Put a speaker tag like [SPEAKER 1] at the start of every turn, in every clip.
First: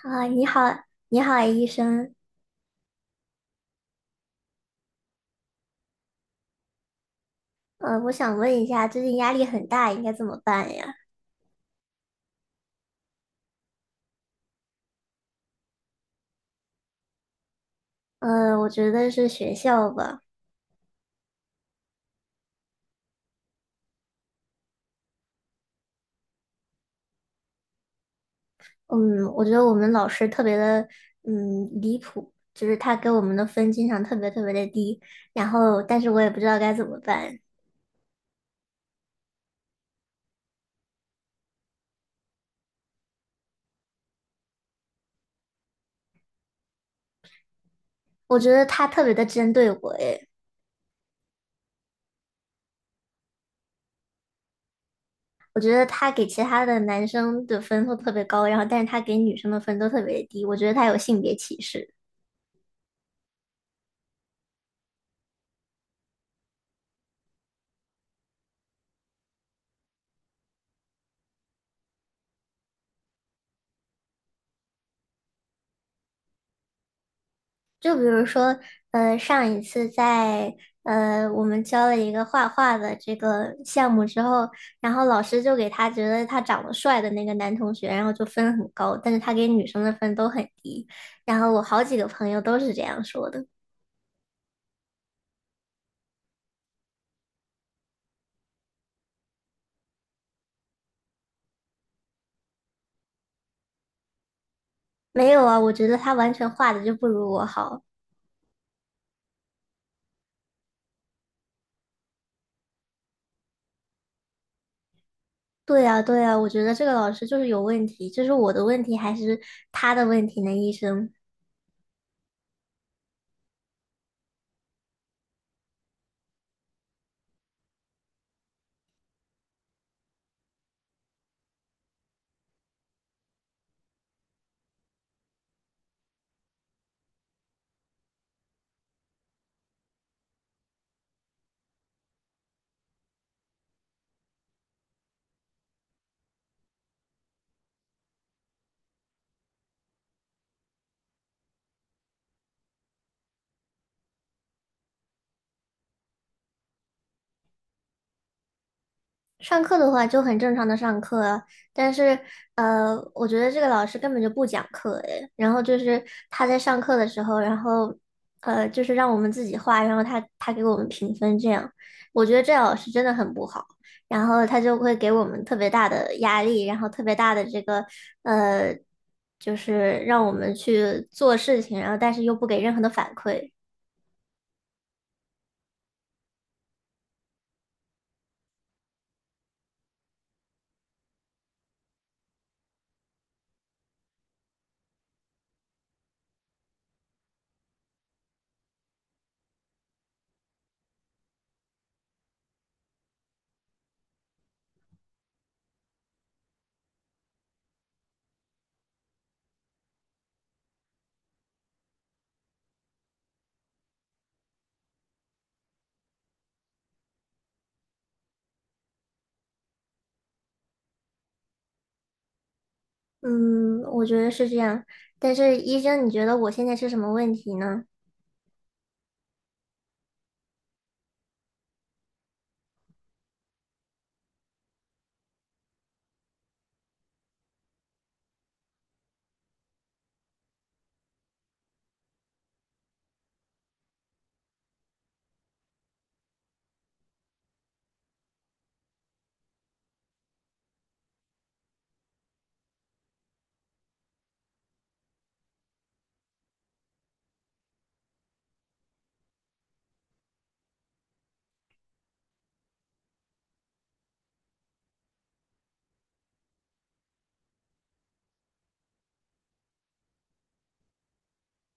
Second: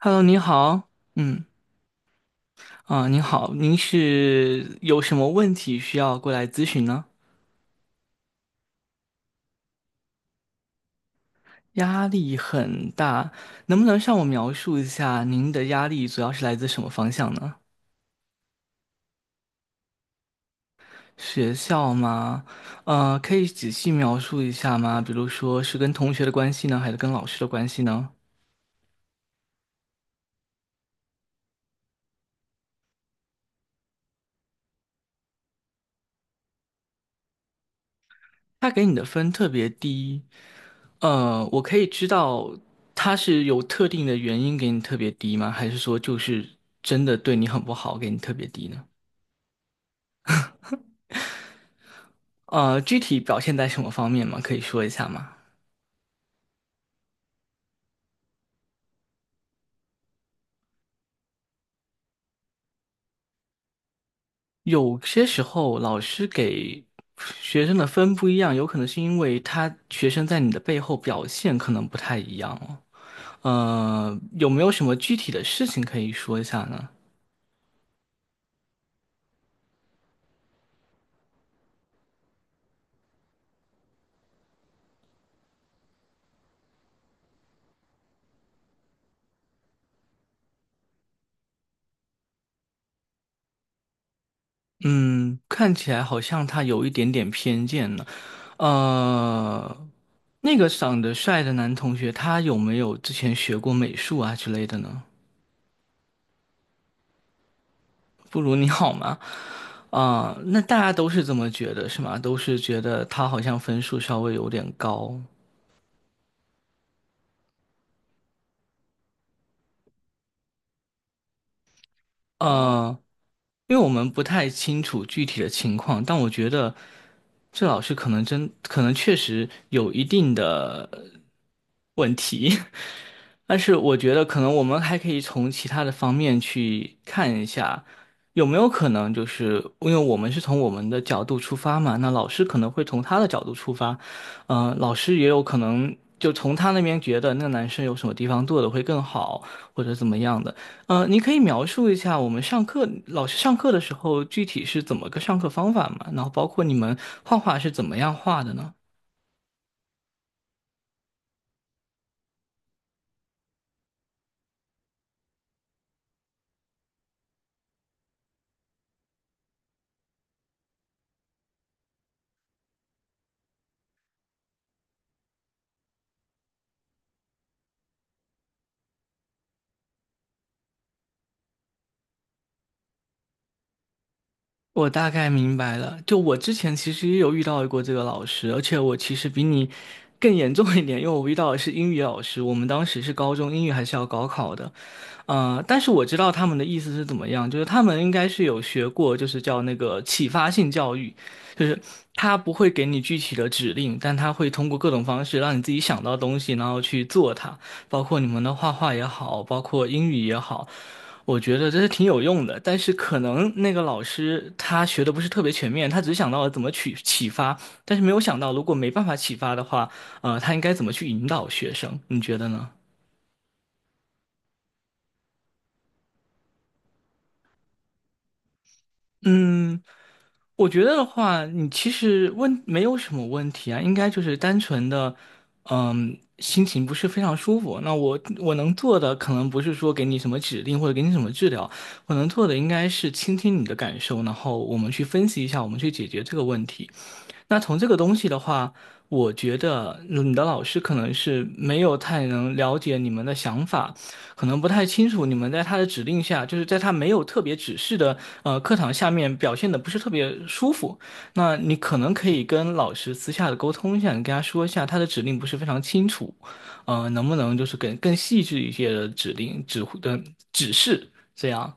[SPEAKER 1] Hello，
[SPEAKER 2] 啊，
[SPEAKER 1] 您
[SPEAKER 2] 你好，
[SPEAKER 1] 好，
[SPEAKER 2] 你好，
[SPEAKER 1] 嗯，
[SPEAKER 2] 医生。
[SPEAKER 1] 您好，您是有什么问题需要过来咨询呢？
[SPEAKER 2] 我想问一下，最近压力很大，应该怎么办呀？
[SPEAKER 1] 压力很大，能不能向我描述一下您的压力主要是来自什么方向呢？
[SPEAKER 2] 我觉得是学校吧。
[SPEAKER 1] 学校吗？可以仔细描述一下吗？比如说是跟同学的关系呢，还是跟老师的关系呢？
[SPEAKER 2] 嗯，我觉得我们老师特别的，嗯，离谱，就是他给我们的分经常特别特别的低，然后，但是我也不知道该怎么办。
[SPEAKER 1] 他给你的分特别低，我可以知道他是有特定的原因给你特别低吗？还是说就是真的对你很不好，给你特
[SPEAKER 2] 我
[SPEAKER 1] 别
[SPEAKER 2] 觉得
[SPEAKER 1] 低呢？
[SPEAKER 2] 他特别的针对我，诶，
[SPEAKER 1] 具体表现在什么方面吗？可以说一下吗？
[SPEAKER 2] 我觉得他给其他的男生的分都特别高，然后，但是他给女生的分都特别低，我觉得他有性别歧视。
[SPEAKER 1] 有些时候老师给学生的分不一样，有可能是因为他学生在你的背后表现可能不太一样哦。有没有什么具体的事情可以说一下呢？
[SPEAKER 2] 就比如说，上一次在我们教了一个画画的这个项目之后，然后老师就给他觉得他长得帅的那个男同学，然后就分很高，但是他给女生的分都很低。然后我好几个朋友都是这样说的。
[SPEAKER 1] 嗯，看起来好像他有一点点偏见呢。呃，那个长得帅的男同学，他有没有之前学过美术啊之类的呢？
[SPEAKER 2] 没有啊，我觉得他完全画的就不如我好。
[SPEAKER 1] 不如你好吗？啊、那大家都是这么觉得，是吗？都是觉得他好像分数稍微有点高。
[SPEAKER 2] 对呀，对呀，我觉得这个老师就是有问题，这是我的问题还是他的问题呢，医生？
[SPEAKER 1] 呃，因为我们不太清楚具体的情况，但我觉得这老师可能确实有一定的问题。但是我觉得可能我们还可以从其他的方面去看一下，有没有可能就是因为我们是从我们的角度出发嘛，那老师可能会从他的角度出发，嗯、老师也有可能就从他那边觉得那个男生有什么地方做的会更好，或者怎么样的。你可以描述一下我们上课，老师上课的时候具体是怎么个上课方法嘛，然后包括你们画画是怎么样画的呢？
[SPEAKER 2] 上课的话就很正常的上课啊，但是我觉得这个老师根本就不讲课诶，然后就是他在上课的时候，然后就是让我们自己画，然后他给我们评分这样，我觉得这老师真的很不好，然后他就会给我们特别大的压力，然后特别大的这个呃，就是让我们去做事情，然后但是又不给任何的反馈。
[SPEAKER 1] 我大概明白了，就我之前其实也有遇到过这个老师，而且我其实比你更严重一点，因为我遇到的是英语老师，我们当时是高中英语还是要高考的，但是我知道他们的意思是怎么样，就是他们应该是有学过，就是叫那个启发性教育，就是他不会给你具体的指令，但他会通过各种方式让你自己想到东西，然后去做它，包括你们的画画也好，包括英语也好。我觉得这是挺有用的，但是可能那个老师他学的不是特别全面，他只想到了怎么去启发，但是没有想到如果没办法启发的话，他应该怎么去引导学生？你觉得呢？
[SPEAKER 2] 嗯，我觉得是这样，但是医生，你觉得我现在是什么问题呢？
[SPEAKER 1] 嗯，我觉得的话，你其实问没有什么问题啊，应该就是单纯的，嗯，心情不是非常舒服。那我能做的可能不是说给你什么指令或者给你什么治疗，我能做的应该是倾听你的感受，然后我们去分析一下，我们去解决这个问题。那从这个东西的话，我觉得嗯你的老师可能是没有太能了解你们的想法，可能不太清楚你们在他的指令下，就是在他没有特别指示的课堂下面表现的不是特别舒服。那你可能可以跟老师私下的沟通一下，你跟他说一下他的指令不是非常清楚，能不能就是更细致一些的指令指挥的指示这样。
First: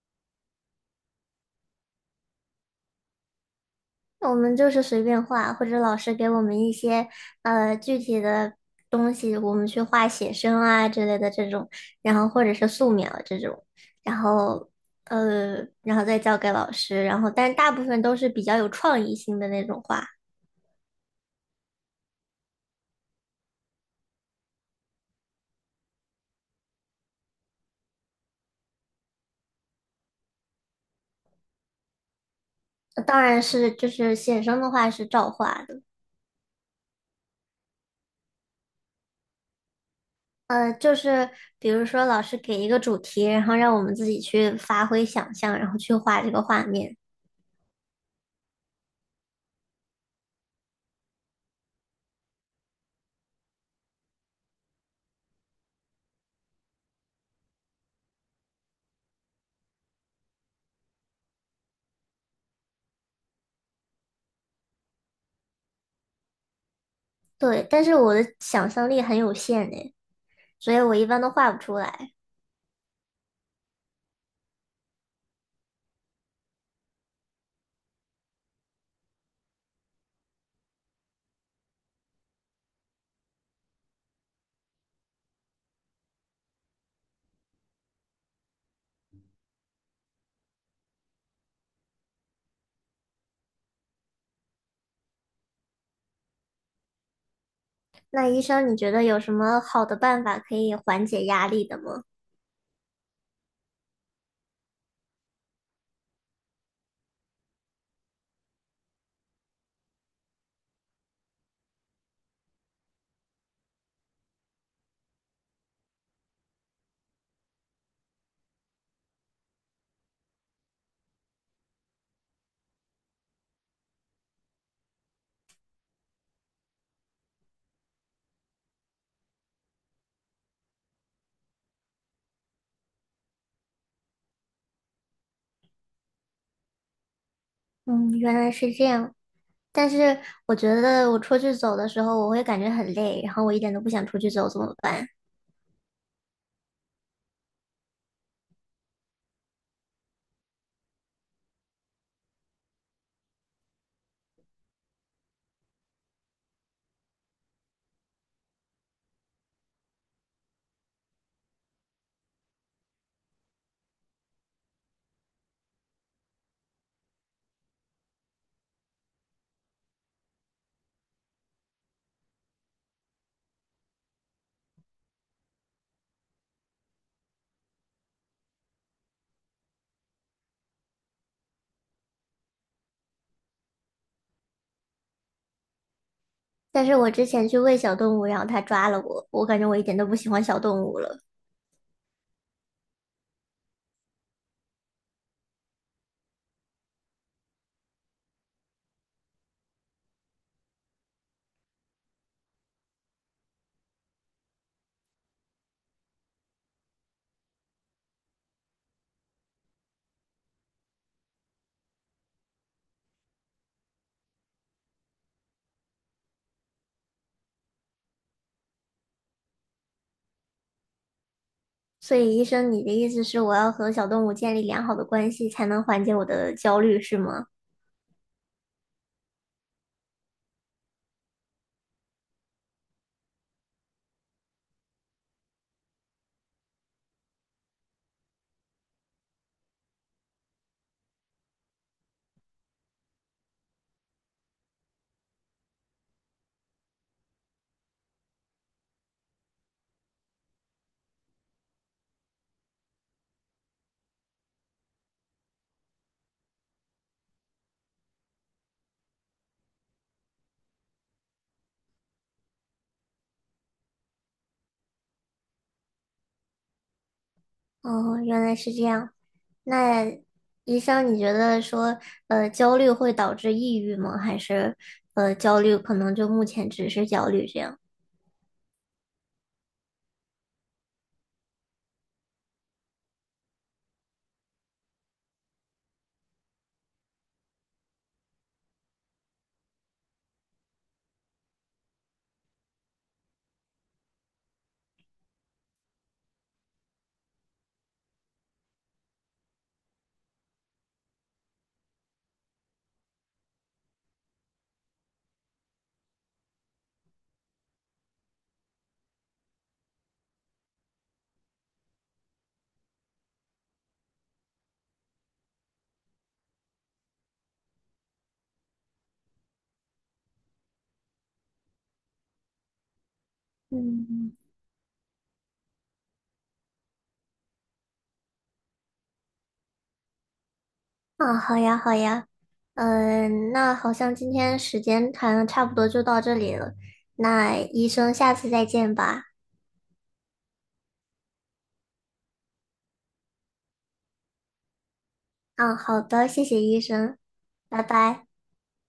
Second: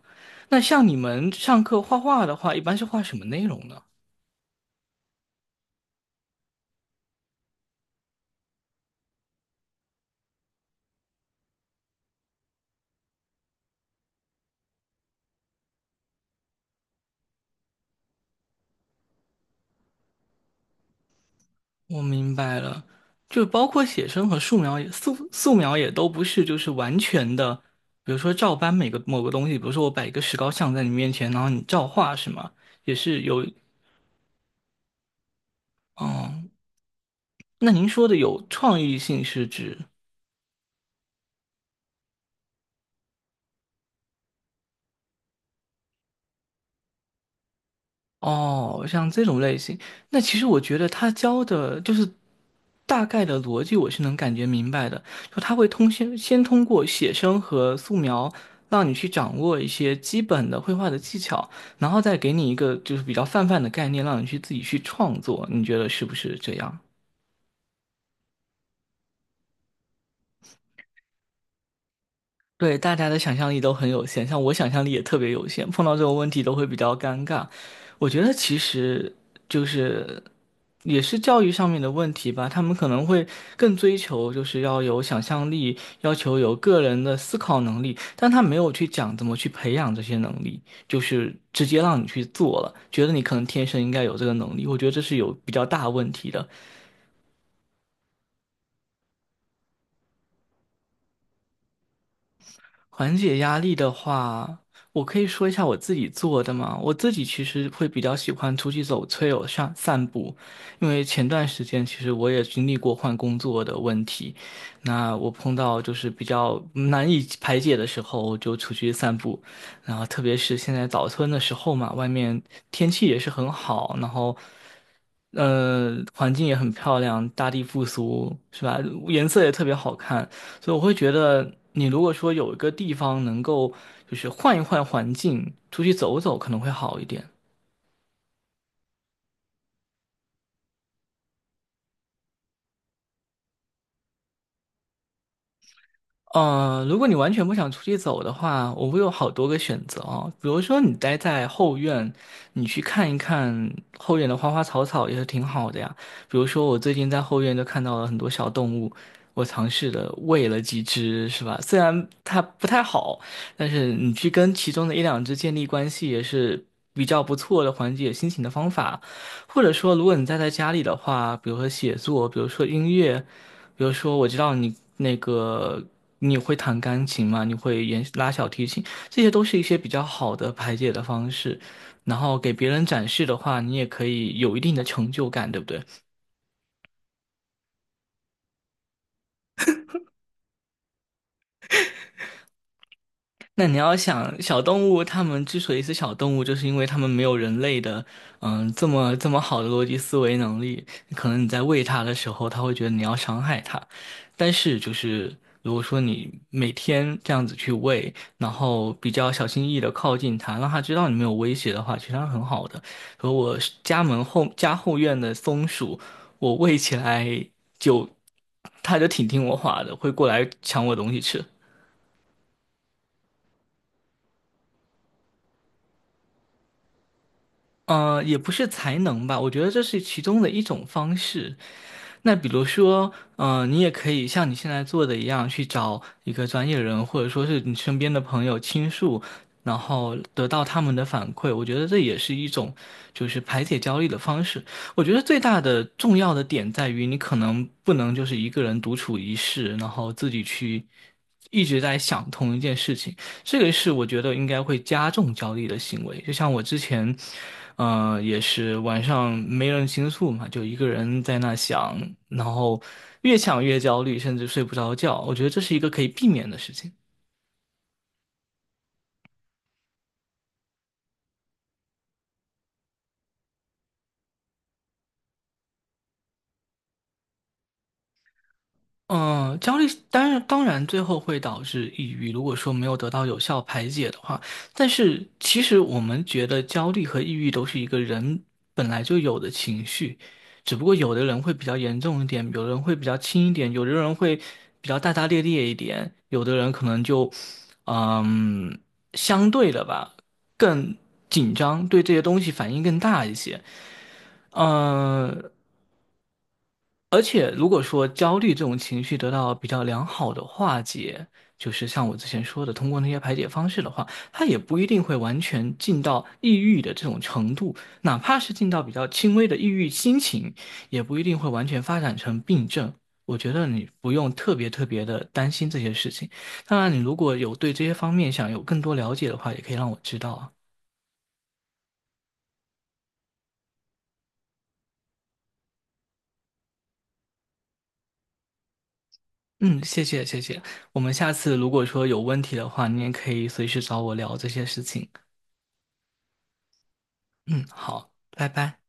[SPEAKER 1] 那像你们上课画画的话，一般是画什么内容呢？
[SPEAKER 2] 我们就是随便画，或者老师给我们一些具体的东西，我们去画写生啊之类的这种，然后或者是素描这种，然后然后再交给老师，然后但大部分都是比较有创意性的那种画。
[SPEAKER 1] 我明白了，就包括写生和素描素描也都不是就是完全的，比如说照搬某个东西，比如说我摆一个石膏像在你面前，然后你照画是吗？也是
[SPEAKER 2] 当然
[SPEAKER 1] 有，
[SPEAKER 2] 是就是写生的话是照画的。
[SPEAKER 1] 嗯，那您说的有创意性是指？
[SPEAKER 2] 就是比如说老师给一个主题，然后让我们自己去发挥想象，然后去画这个画面。
[SPEAKER 1] 哦，像这种类型，那其实我觉得他教的就是大概的逻辑，我是能感觉明白的。就他会先通过写生和素描，让你去掌握一些基本的绘画的技巧，然后再给你一个就是比较泛泛的概念，让你去自己去创作。你觉得是不是这样？
[SPEAKER 2] 对，但是我的想象力很有限诶。所以我一般都画不出来。
[SPEAKER 1] 对，大家的想象力都很有限，像我想象力也特别有限，碰到这种问题都会比较尴尬。我觉得其实就是也是教育上面的问题吧，他们可能会更追求就是要有想象力，要求有个人的思考能力，但他没有去讲怎么去培养这些能力，就是直接让你去做了，觉得你可能天生应该有这个能力，我觉得这是有比较大问题的。
[SPEAKER 2] 那医生，你觉得有什么好的办法可以缓解压力的吗？
[SPEAKER 1] 缓解压力的话，我可以说一下我自己做的嘛。我自己其实会比较喜欢出去走翠哦，上散步，因为前段时间其实我也经历过换工作的问题，那我碰到就是比较难以排解的时候，我就出去散步。然后特别是现在早春的时候嘛，外面天气也是很好，然后。环境也很漂亮，大地复苏，是吧？颜色也特别好看，所以我会觉得，你如果说有一个地方能够就是换一换环境，出去走走，可能会好一点。
[SPEAKER 2] 嗯，原来是这样。但是我觉得我出去走的时候，我会感觉很累，然后我一点都不想出去走，怎么办？
[SPEAKER 1] 如果你完全不想出去走的话，我会有好多个选择哦。比如说，你待在后院，你去看一看后院的花花草草也是挺好的呀。比如说，我最近在后院就看到了很多小动物，我尝试的喂了几只，是吧？虽然它不太好，但是你去跟其中的一两只建立关系也是比较不错的缓解心情的方法。或者说，如果你待在家里的话，比如说写作，比如说音乐。比如说，我知道你那个你会弹钢琴嘛，你会拉小提琴，这些都是一些比较好的排解的方式。然后给别人展示的话，你也可以有一定的成就感，对不对？
[SPEAKER 2] 但是我之前去喂小动物，然后它抓了我，我感觉我一点都不喜欢小动物了。
[SPEAKER 1] 那你要想，小动物它们之所以是小动物，就是因为它们没有人类的，嗯，这么好的逻辑思维能力。可能你在喂它的时候，它会觉得你要伤害它，但是就是如果说你每天这样子去喂，然后比较小心翼翼的靠近它，让它知道你没有威胁的话，其实它很好的。和我家后院的松鼠，我喂起来就，它就挺听我话的，会过来抢我东西吃。
[SPEAKER 2] 所以医生，你的意思是我要和小动物建立良好的关系，才能缓解我的焦虑，是吗？
[SPEAKER 1] 也不是才能吧，我觉得这是其中的一种方式。那比如说，你也可以像你现在做的一样，去找一个专业人，或者说是你身边的朋友倾诉，然后得到他们的反馈。我觉得这也是一种就是排解焦虑的方式。我觉得最大的重要的点在于，你可能不能就是一个人独处一室，然后自己去一直在想同一件事情。这个是我觉得应该会加重焦虑的行为。就像我之前，也是晚上没人倾诉嘛，就一个人在那想，然后越想越焦虑，甚至睡不着觉。我觉得这是一个可以避免的事情。
[SPEAKER 2] 哦，原来是这样。那医生，你觉得说，焦虑会导致抑郁吗？还是，焦虑可能就目前只是焦虑这样？
[SPEAKER 1] 嗯，焦虑当然最后会导致抑郁，如果说没有得到有效排解的话，但是其实我们觉得焦虑和抑郁都是一个人本来就有的情绪，只不过有的人会比较严重一点，有的人会比较轻一点，有的人会比较大大咧咧一点，有的人可能就嗯相对的吧更紧张，对这些东西反应更大一些。嗯。而且，如果说焦虑这种情绪得到比较良好的化解，就是像我之前说的，通过那些排解方式的话，它也不一定会完全进到抑郁的这种程度，哪怕是进到比较轻微的抑郁心情，也不一定会完全发展成病症。我觉得你不用
[SPEAKER 2] 嗯。
[SPEAKER 1] 特别的担心这些事情。当然，你如果有对这些方面想有更多了解的话，也可以让我知道啊。
[SPEAKER 2] 啊，好呀，好呀。嗯，那好像今天时间谈的差不多就到这里了。那医生，下次再见吧。
[SPEAKER 1] 嗯，谢谢。我们下次如果说有问题的话，你也可以随时找我聊这些事情。
[SPEAKER 2] 嗯，好的，谢谢医生，
[SPEAKER 1] 嗯，
[SPEAKER 2] 拜
[SPEAKER 1] 好，
[SPEAKER 2] 拜。
[SPEAKER 1] 拜拜。